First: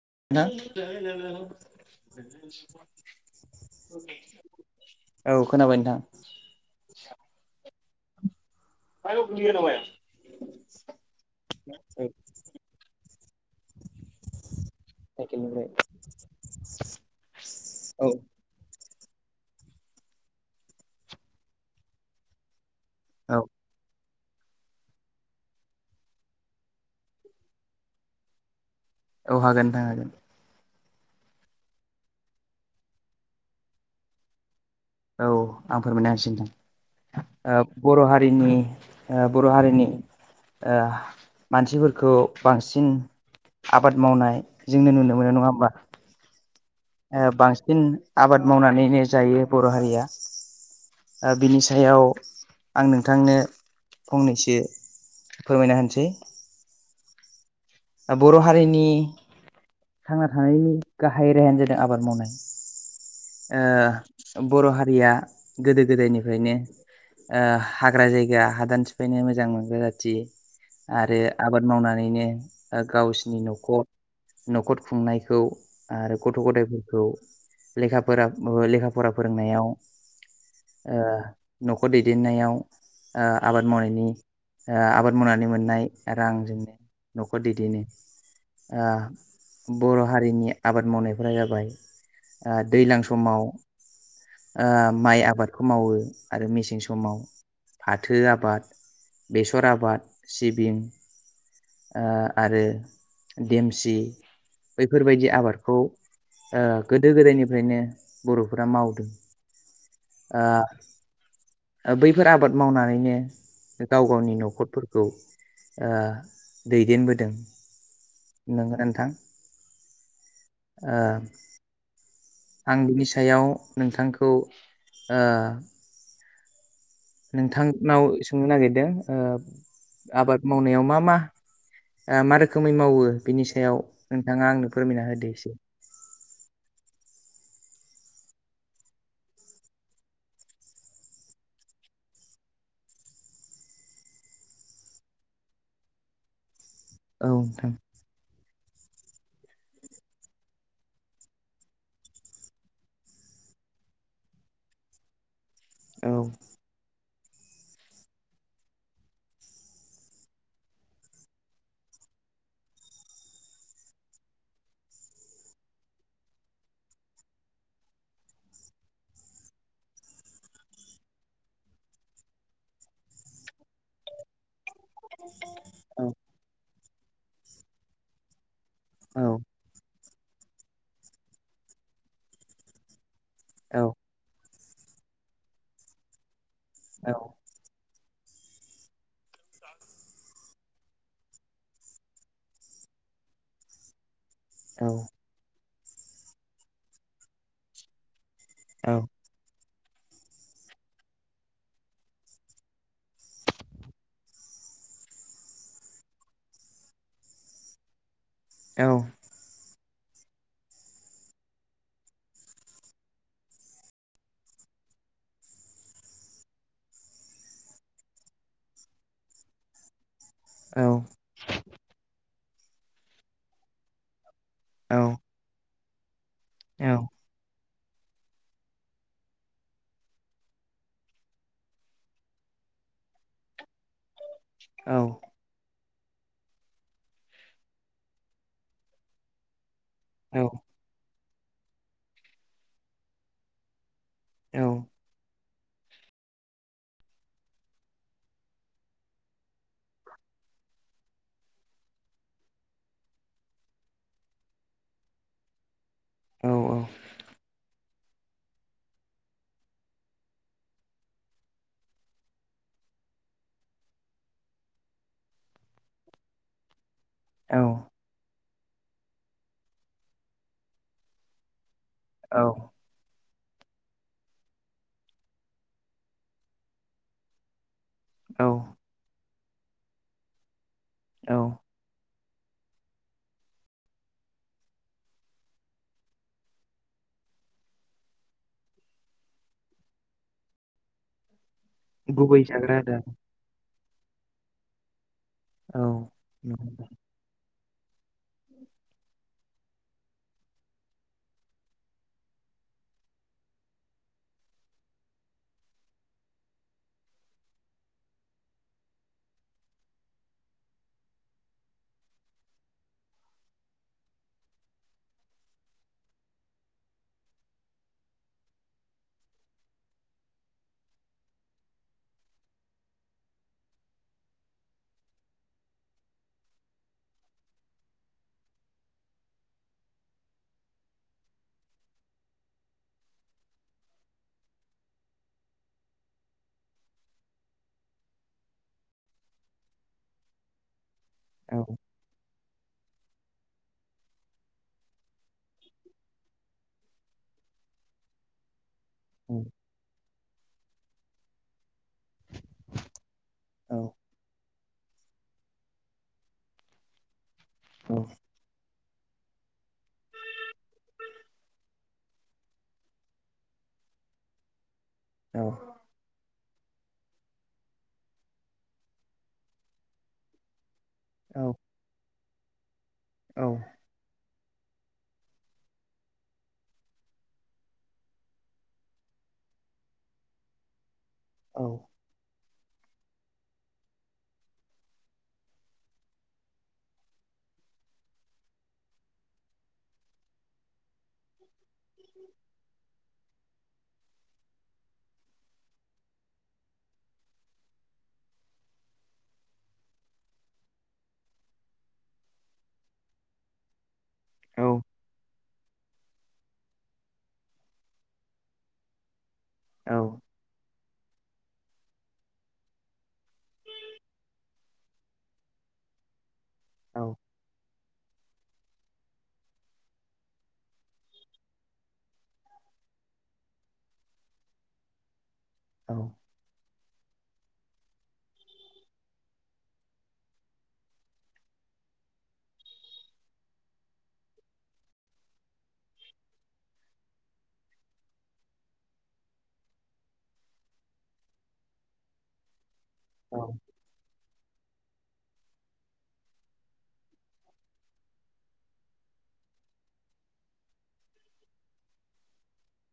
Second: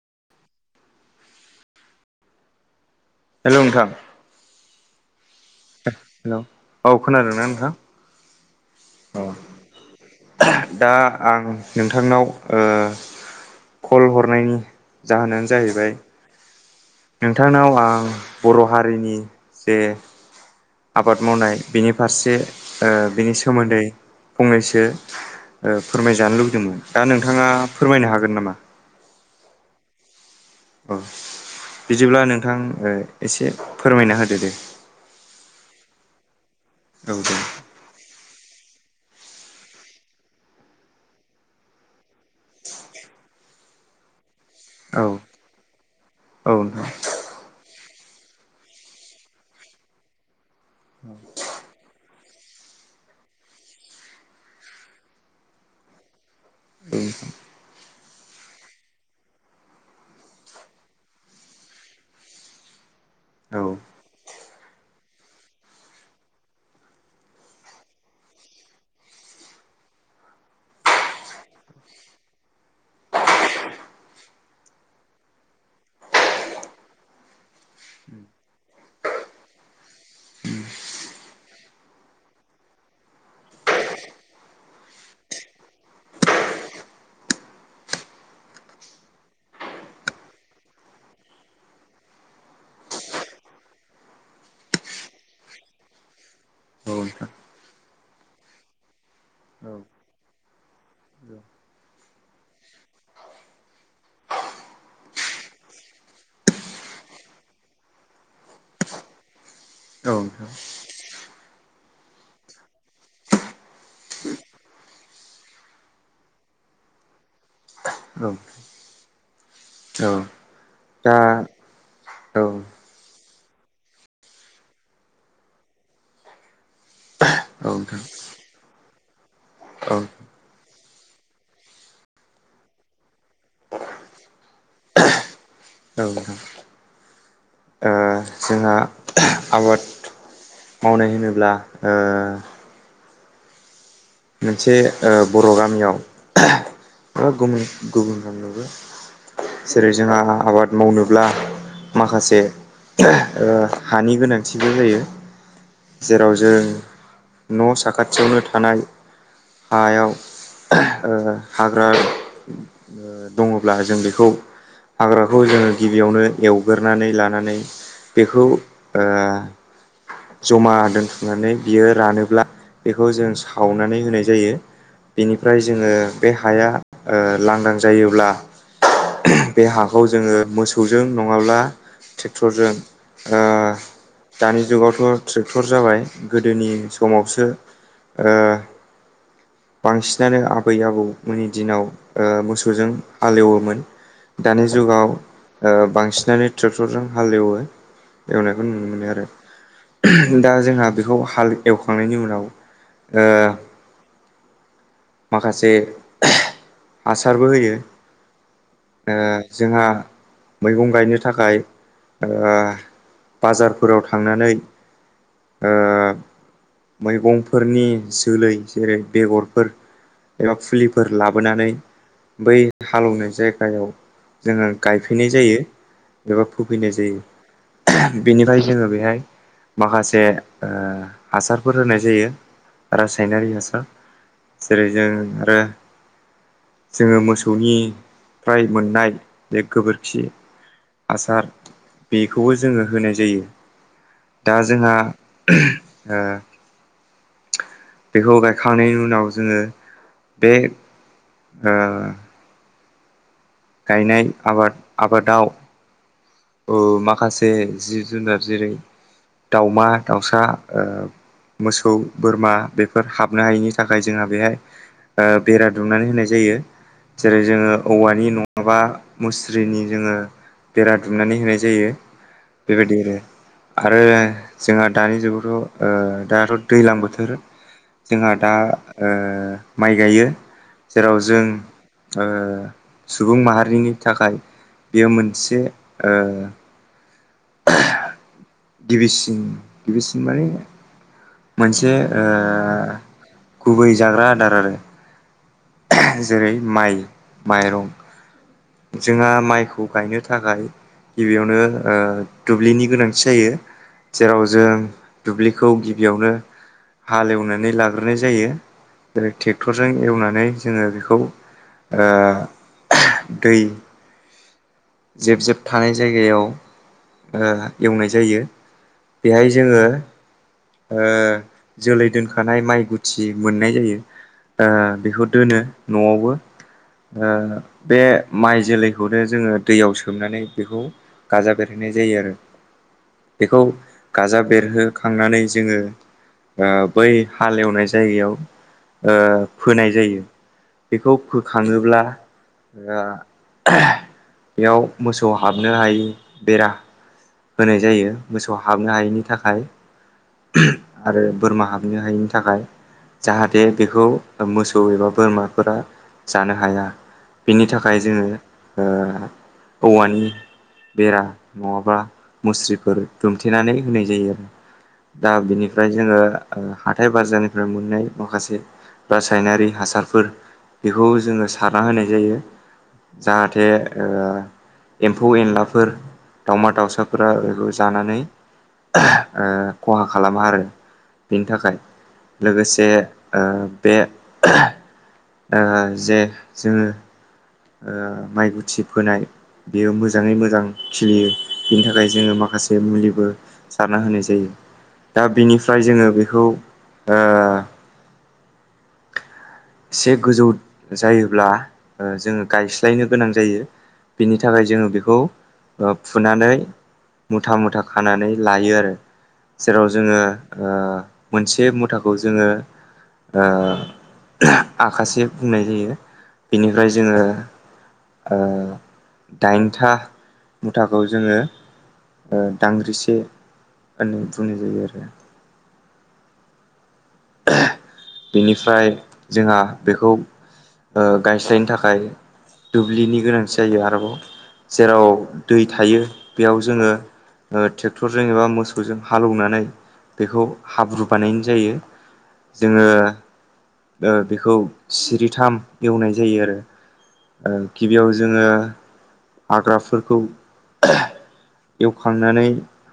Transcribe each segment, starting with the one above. नोंथां हेल' नोंथां औ खोनाबाय नोंथां हेल' औ खोनादोंना नोंथां [unintelligible] माया दा आं नोंथांनाव ओ कल हरनायनि जाहोनानो साइकेलनिफ्राय जाहैबाय नोंथांनाव आं औ बर' हारि हारिनि जे आबाद मावनाय बेनि फारसे ओ बिनि औ सोमोन्दै फंनैसो ओ फोरमायजानो लुबैदोंमोन दा नोंथाङा फोरमायनो हागोन नामा? औ हागोन नोंथां हागोन औ बिदिब्ला नोंथां ओ एसे फोरमायना होदो दे औ आं फोरमायनो होनोसै औ दे नोंथां ओ बर' हारिनि बर' हारिनि ओ मानसिफोरखौ बांसिन आबाद मावनाय जों औ नुनो मोनो नङा होमबा औ नोंथां बांसिन आबाद मावनानैनो जायो बर' हारिया ओ बिनि सायाव आं नोंथांनो फंनैसो फोरमायना होनोसै औ बर' हारिनि थांना थानायनि गाहाय रेाहायानो जादों आबाद मावनाय औ ओ बर' हारिया गोदो गोदायनिफ्रायनो ओ हाग्रा जायगा हादान सिफायनो मोजां मोनग्रा जाथि आरो आबाद मावनानैनो गावसिनि न'खर न'खर खुंनायखौ आरो गथ' गथायफोरखौ लेखाफोरा लेखा फरा फोरोंनायाव ओ न'खर दैदेननायाव ओ आबाद मावनायनि ओ आबाद मावनानै मोननाय रांजोंनो न'खर दैदेनो ओ बर' हारिनि आबाद मावनायफोरा जाबाय ओ दैज्लां समाव ओ माइ आबादखौ मावो आरो मेसें औ समाव नोंथां फाथो आबाद बेसर औ औ आबाद सिबिं [inaudible] ओ आरो देमसि बैफोरबायदि आबादखौ ओ गोदो गोदायनिफ्रायनो बर'फोरा मावदों औ ओ बैफोर आबाद मावनानैनो गाव गावनि न'खरफोरखौ ओ दैदेनबोदों नोंथां औ नोंगो नोंथां औ ओ दा औ आं बिनि सायाव नोंथांखौ ओ औ नोंथां नोंथांनाव सोंनो नागिरदों ओ औ औ आबाद मावनायाव मा मा मा रोखोमै मावो बिनि सायाव नोंथाङा आंनो फोरमायना होदो एसे औ नोंथां ओ जोंहा आबाद मावनाय होनोब्ला ओ मोनसे ओ बर' गामियाव बा औ गुबुन नोंथां गुबुनफ्रामनोबो जेरै जोंहा आबाद मावनोब्ला माखासे ओ हानि गोनांथिबो जायो औ जेराव जों न' साखाथियावनो थानाय हायाव ओ हाग्रा दङब्ला जों बेखौ हाग्राखौ जोङो गिबियावनो एवग्रोनानै लानानै बेखौ ओ ज'मा दोनथुमनानै बियो रानोब्ला बेखौ जों सावनानै होनाय जायो जायो बिनिफ्राय जोङो औ बे हाया ओ लांदां जायोब्ला औ बे हाखौ जोङो मोसौजों नङाब्ला ट्रेक्टरजों ओ औ दानि जुगावथ' ट्रेक्टर जाबाय गोदोनि समावसो ओ बांसिनानो आबै आबौमोननि दिनाव ओ मोसौजों हालेवोमोन दानि औ जुगाव ओ बांसिनानो ट्रेक्टरजों हालेवो एवनायखौ नुनो मोनो आरो दा जोंहा बेखौ हाल एवखांनायनि उनाव माखासे हासारबो होयो औ ओ जोंहा मैगं गायनो थाखाय ओ बाजारफोराव थांनानै ओ मैगंफोरनि जोलै जेरै बेगरफोर एबा औ फुलिफोर लाबोनानै बै हाल एवनाय जायगायाव जोङो औ गायफैनाय जायो एबा फुफैनाय जायो बेनिफ्राय जोङो बेहाय माखासे ओ हासारफोर होनाय जायो रासायनारि हासार जेरै जों आरो जोङो मोसौनिफ्राय मोननाय बे गोबोरखि आसार बेखौबो जोङो होनाय जायो दा जोंहा ओ बेखौ गायखांनायनि उनाव जोङो बे ओ गायनाय आबाद आबादाव ओ माखासे जि जुनार जेरै दाउमा दाउसा ओ मोसौ बोरमा बेफोर हाबनो हायिनि थाखाय जोंहा बेहाय आ बेरा दुमनानै होनाय जायो जेरै जोङो औवानि नङाबा मुस्रिनि जोङो बेरा दुमनानै होनाय जायो बेबायदि आरो आरो जोंहा दानि जुगावथ' ओ दाथ' दैलां बोथोर जोंहा दा आ माइ गायो जेराव जों ओ सुबुं माहारिनि थाखाय बेयो मोनसे ओ गिबिसिन गिबिसिन माने मोनसे ओ गुबै जाग्रा आदार गुबै जाग्रा आदार आरो औ जेरै नंगौ माइ माइरं जोंहा माइखौ गायनो थाखाय गिबियावनो ओ दुब्लिनि गोनांथि जायो जेराव जों दुब्लिखौ गिबियावनो हाल एवनानै लाग्रोनाय जायो जेरै ट्रेक्टरजों एवनानै जोङो बेखौ ओ दै जेब जेब थानाय जायगायाव ओ एवनाय जायो बेहाय जोङो ओ जोलै दोनखानाय माइ गुथि मोननाय जायो ओ बेखौ दोनो न'आवबो ओ बे माइ जोलैखौनो जोङो दैयाव सोमनानै बेखौ गाजा बेरहैनाय जायो आरो बेखौ गाजा बेरहोखांनानै जोङो ओ बै हालेवनाय जायगायाव फोनाय जायो बेखौ औ फोखाङोब्ला ओ बेयाव मोसौ हाबनो हायि बेरा होनाय जायो मोसौ हाबनो हायैनि थाखाय आरो बोरमा हाबनो हायैनि थाखाय जाहाथे औ बेखौ मोसौ एबा बोरमाफोरा जानो हाया बिनि थाखाय औ जोङो ओ औवानि बेरा नङाबा मुस्रिफोर दुमथेनानै होनाय जायो आरो दा औ बिनिफ्राय जोङो ओं हाथाय बाजारनिफ्राय मोननाय माखासे रासायनारि हासारफोर बेखौ औ जोङो सारना होनाय जायो औ जाहाथे ओ एमफौ एनलाफोर दाउमा-दाउसाफोरा बेखौ जानानै ओ ख'हा खालामो आरो बेनि थाखाय लोगोसे ओ बे जे जोङो ओ माइ गुथि फोनाय बेयो मोजाङै मोजां खिलियो बेनि थाखाय जोङो माखासे मुलिबो सारना होनाय जायो दा बिनिफ्राय जोङो बेखौ ओ से गोजौ जायोब्ला ओ जोङो गायस्लायनो गोनां जायो बिनि औ थाखाय जोङो बेखौ ओ फुनानै मुथा मुथा खानानै लायो आरो जेराव जोङो ओ मोनसे मुथाखौ जोङो ओ आखासे बुंनाय जायो बेनिफ्राय जोङो ओ दाइनथा मुथाखौ जोङो ओ दांग्रिसे होननानै बुंनाय जायो आरो औ बेनिफ्राय जोंहा बेखौ ओ गायस्लायनो थाखाय दुब्लिनि गोनांथि जायो आरोबाव जेराव दै थायो बेयाव जोङो ओ ट्रेक्टरजों एबा मोसौजों हालौवनानै बेखौ हाब्रु बानायनाय जायो जोङो औ ओ बेखौ सिरिथाम एवनाय जायो आरो ओ गिबियाव जोङो हाग्राफोरखौ एवखांनानै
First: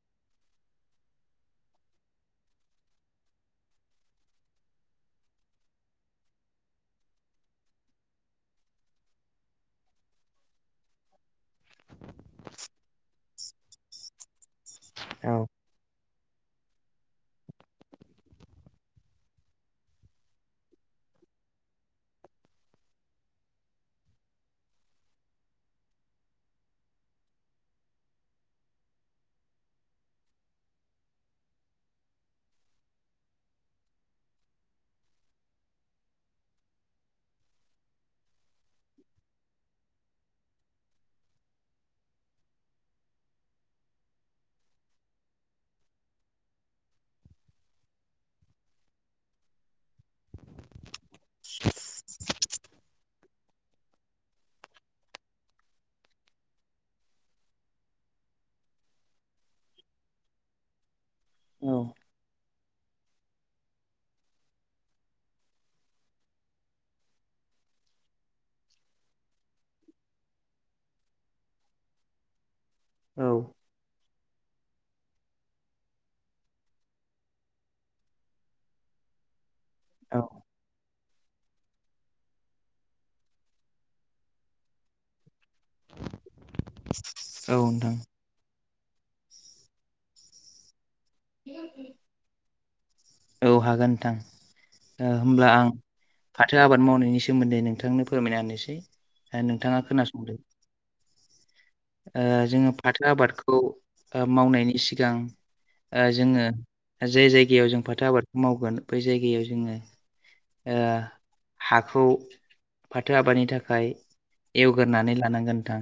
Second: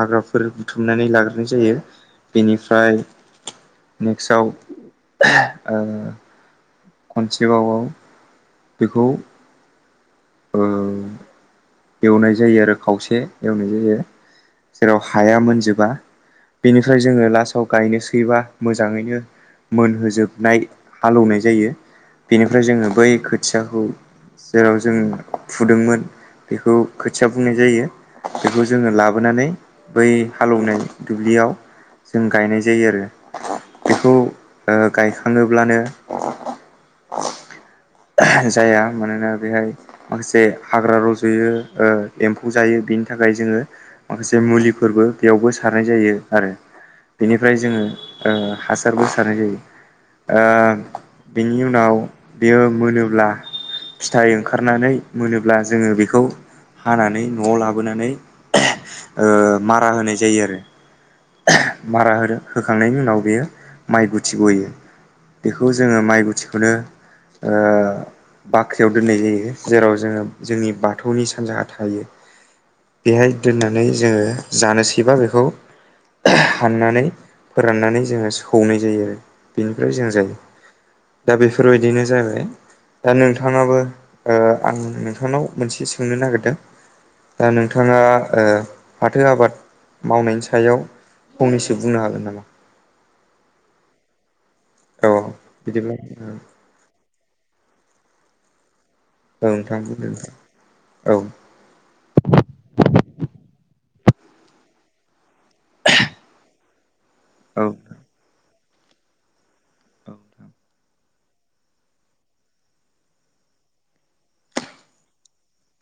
हाग्राफोर बुथुमनानै लाग्रोनाय जायो बेनिफ्राय नेक्सआव ओ खनसेबावआव बेखौ ओ एवनाय जायो आरो खावसे एवनाय जायो जेराव हाया मोनजोबा बेनिफ्राय जोङो लासाव गायनोसैबा मोजाङैनो मोनहोजोबनाय हालौवनाय जायो बेनिफ्राय जोङो बै खोथियाखौ जेराव जों फुदोंमोन बेखौ खोथिया बुंनाय जायो बेखौ जोङो लाबोनानै बै हालेवनाय दुब्लि याव जों गायनाय जायो आरो बेखौ गायखाङोब्लानो जाया मानोना बेहाय माखासे हाग्रा रज'यो ओ एमफौ जायो बेनि थाखाय थाखाय जोङो माखासे मुलिफोरबो बेयावबो सारनाय जायो आरो बेनिफ्राय जोङो ओ हासारबो सारनाय जायो ओ बेनि उनाव बेयो मोनोब्ला फिथाइ ओंखारनानै मोनोब्ला जोङो बेखौ हानानै न'आव लाबोनानै ओ मारा होनाय जायो आरो मारा हो होखांनायनि उनाव बेयो माइ गुथि बयो बेखौ जोंङो माइ मुथिखौनो बाख्रियाव दोननाय जायो जेराव जोंङो जोंनि बाथौनि सानजाहा थायो। बेहाय दोननानै जोंङो जानोसैबा बेखौ हाननानै फोराननानै जोंङो सौनाय जायो आरो बेनिफ्राय जों औ जायो दा बेफोरबायदिनो जाबाय दा नोंथांङाबो आं नोंथांनाव मोनसे सोंनो नागिरदों। दा नोंथां नोंथांङा फाथो आबाद मावनायनि सायाव फंनैसो बुंनो हागोन नामा औ हागोन नोंथां औ होमब्ला आं बिदिब्ला फाथो आबाद मावनायनि सोमोन्दै नोंथांनो फोरमायना होनोसै औ द नोंथां नोंथांङा बुंदो नोंथां खोनासंदो औ ओ जोङो फाथो आबादखौ मावनायनि सिगां जोंङो जाय औ जायगायाव जों फाथो आबादखौ मावो बै जायगायाव जोंङो औ हाखौ फाथो आबादनि थाखाय एवगोरानै लानांगोन नोंथां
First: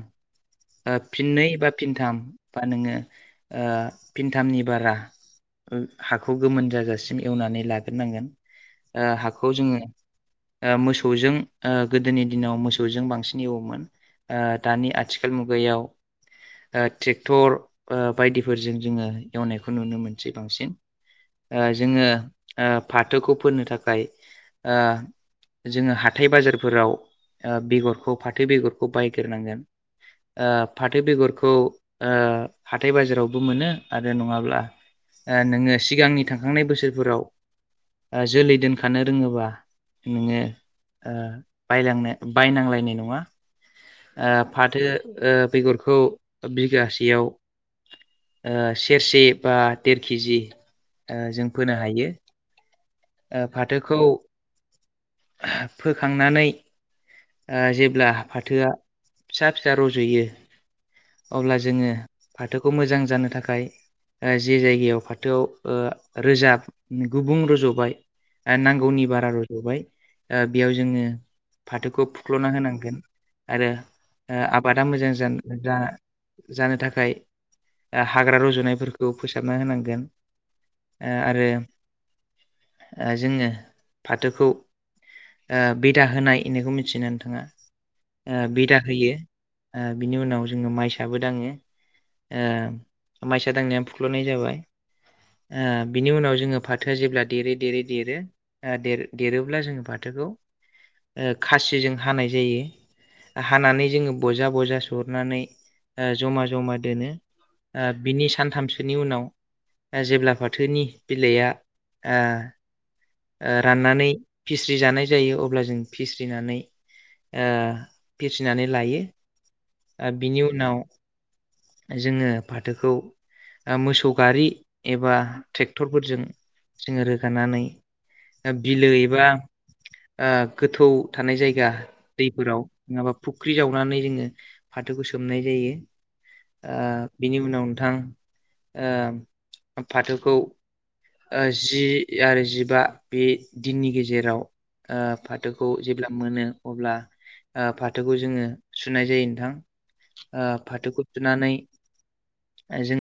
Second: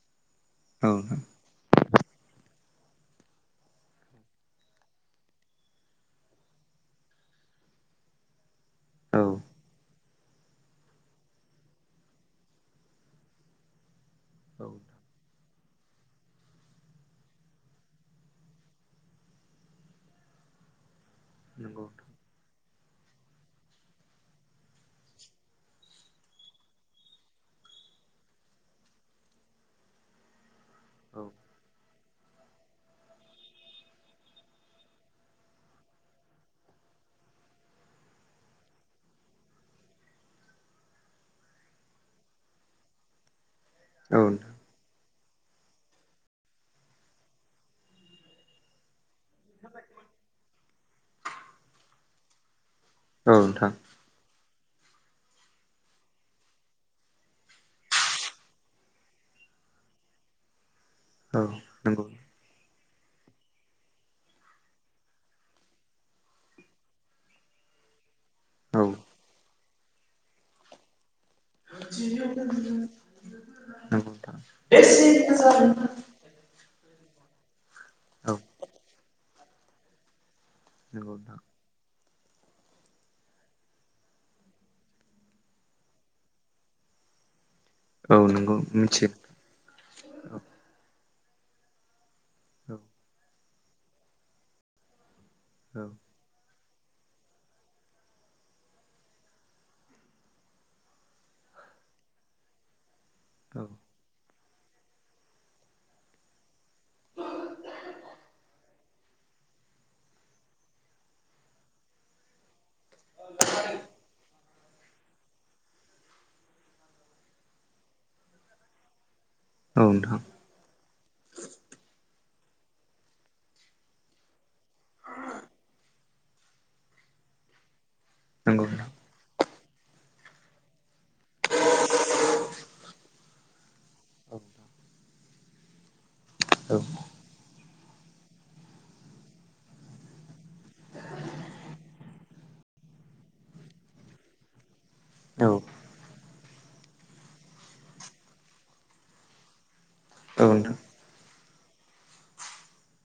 औ फिननै बा फिनथाम बा नोंङो फिनथामनि बारा हाखौ गोमोन जायगासिम एवनानै लाग्रोनांगोन औ हाखौ जोंङो मोसौजों गोदोनि दिनाव मोसौजों बांसिन एवोमोन औ दानि आथिखाल मुगायाव ट्रेक्टर बायदिफोरजों जोंङो एवनायखौ नुनो मोनसै बांसिन नंगौ जोंङो फाथोखौ फोनो थाखाय जोंङो हाथथाय बाजारफोराव बेगरखौ फाथो बेगरखौ बायग्रोनांगोन फाथो औ बेगरखौ हाथाय बाजारावबो मोनो आरो नंङाब्ला नोंङो सिगांनि थांखांनाय बोसोरफोराव जोलै दोनखानो रोंङोबा नोंङो बायलांनो बायनांलायनाय नंङा औ फाथो बेगरखौ बिगासेयाव सेरसे बा देर केजि जों फोनो हायो। औ नोंथां फाथोखौ फोखांनानै जेब्ला फाथोआ फिसा फिसा रज'यो औ अब्ला जोंङो नंगौ फाथोखौ मोजां जानो थाखाय जे जायगायाव फाथोआव रोजाब गुबुं रज'बाय औ नांगौनि बारा रज'बाय बेयाव जोंङो फाथोखौ फुख्ल'ना होनांगोन आरो नंगौ नोंथां आबादा मोजां जा औ जा जानो थाखाय हाग्रा रजुनायफोरखौ फोसाबना होनांगोन नंगौ नोंथां आरो जोंङो फाथोखौ बिदा होनाय इनायखौ मिथियो नोंथांङा औ नंगौ बिदा मिथियो होयो बिनि औ उनाव जोंङो माइसाबो दांङो औ माइसा दांनाया फुख्ल'नाय जाबाय औ बिनि उनाव जोंङो फाथो जेब्ला देरै देरै देरो देरोब्ला जोंङो फाथोखौ खासिजों हानाय जायो। औ हानानै जोंङो बजा बजा सहरनानै जमा - जमा दोनो बिनि सानथामसोनि उनाव जेब्ला फाथोनि बिलाइया राननानै फिस्रि जानाय जायो अब्ला जों फिस्रिनानै ओ फिरिनानै लायो नोंथां बिनि उनाव जोंङो फाथोखौ ओ मोसौ गारि एबा ट्रेक्टरफोरजों जोंङो रोगानानै नंगौ नोंथां बिलो एबा [inaudible] गोथौ थानाय जायगा दैफोराव नंङाबा फुख्रि जावनानै जोंङो औ फाथोखौ सो मोननाय जायो। ओ औ औ बिनि उनाव नोंथां फाथोखौ ओ जि आरो जिबा बे दिननि गेजेराव ओ औ फाथोखौ जेब्ला मोनो अब्ला ओ फाथोखौ जोङो सुनाय जायो नोंथां ओ नोंथां फाथोखौ सुनानै जों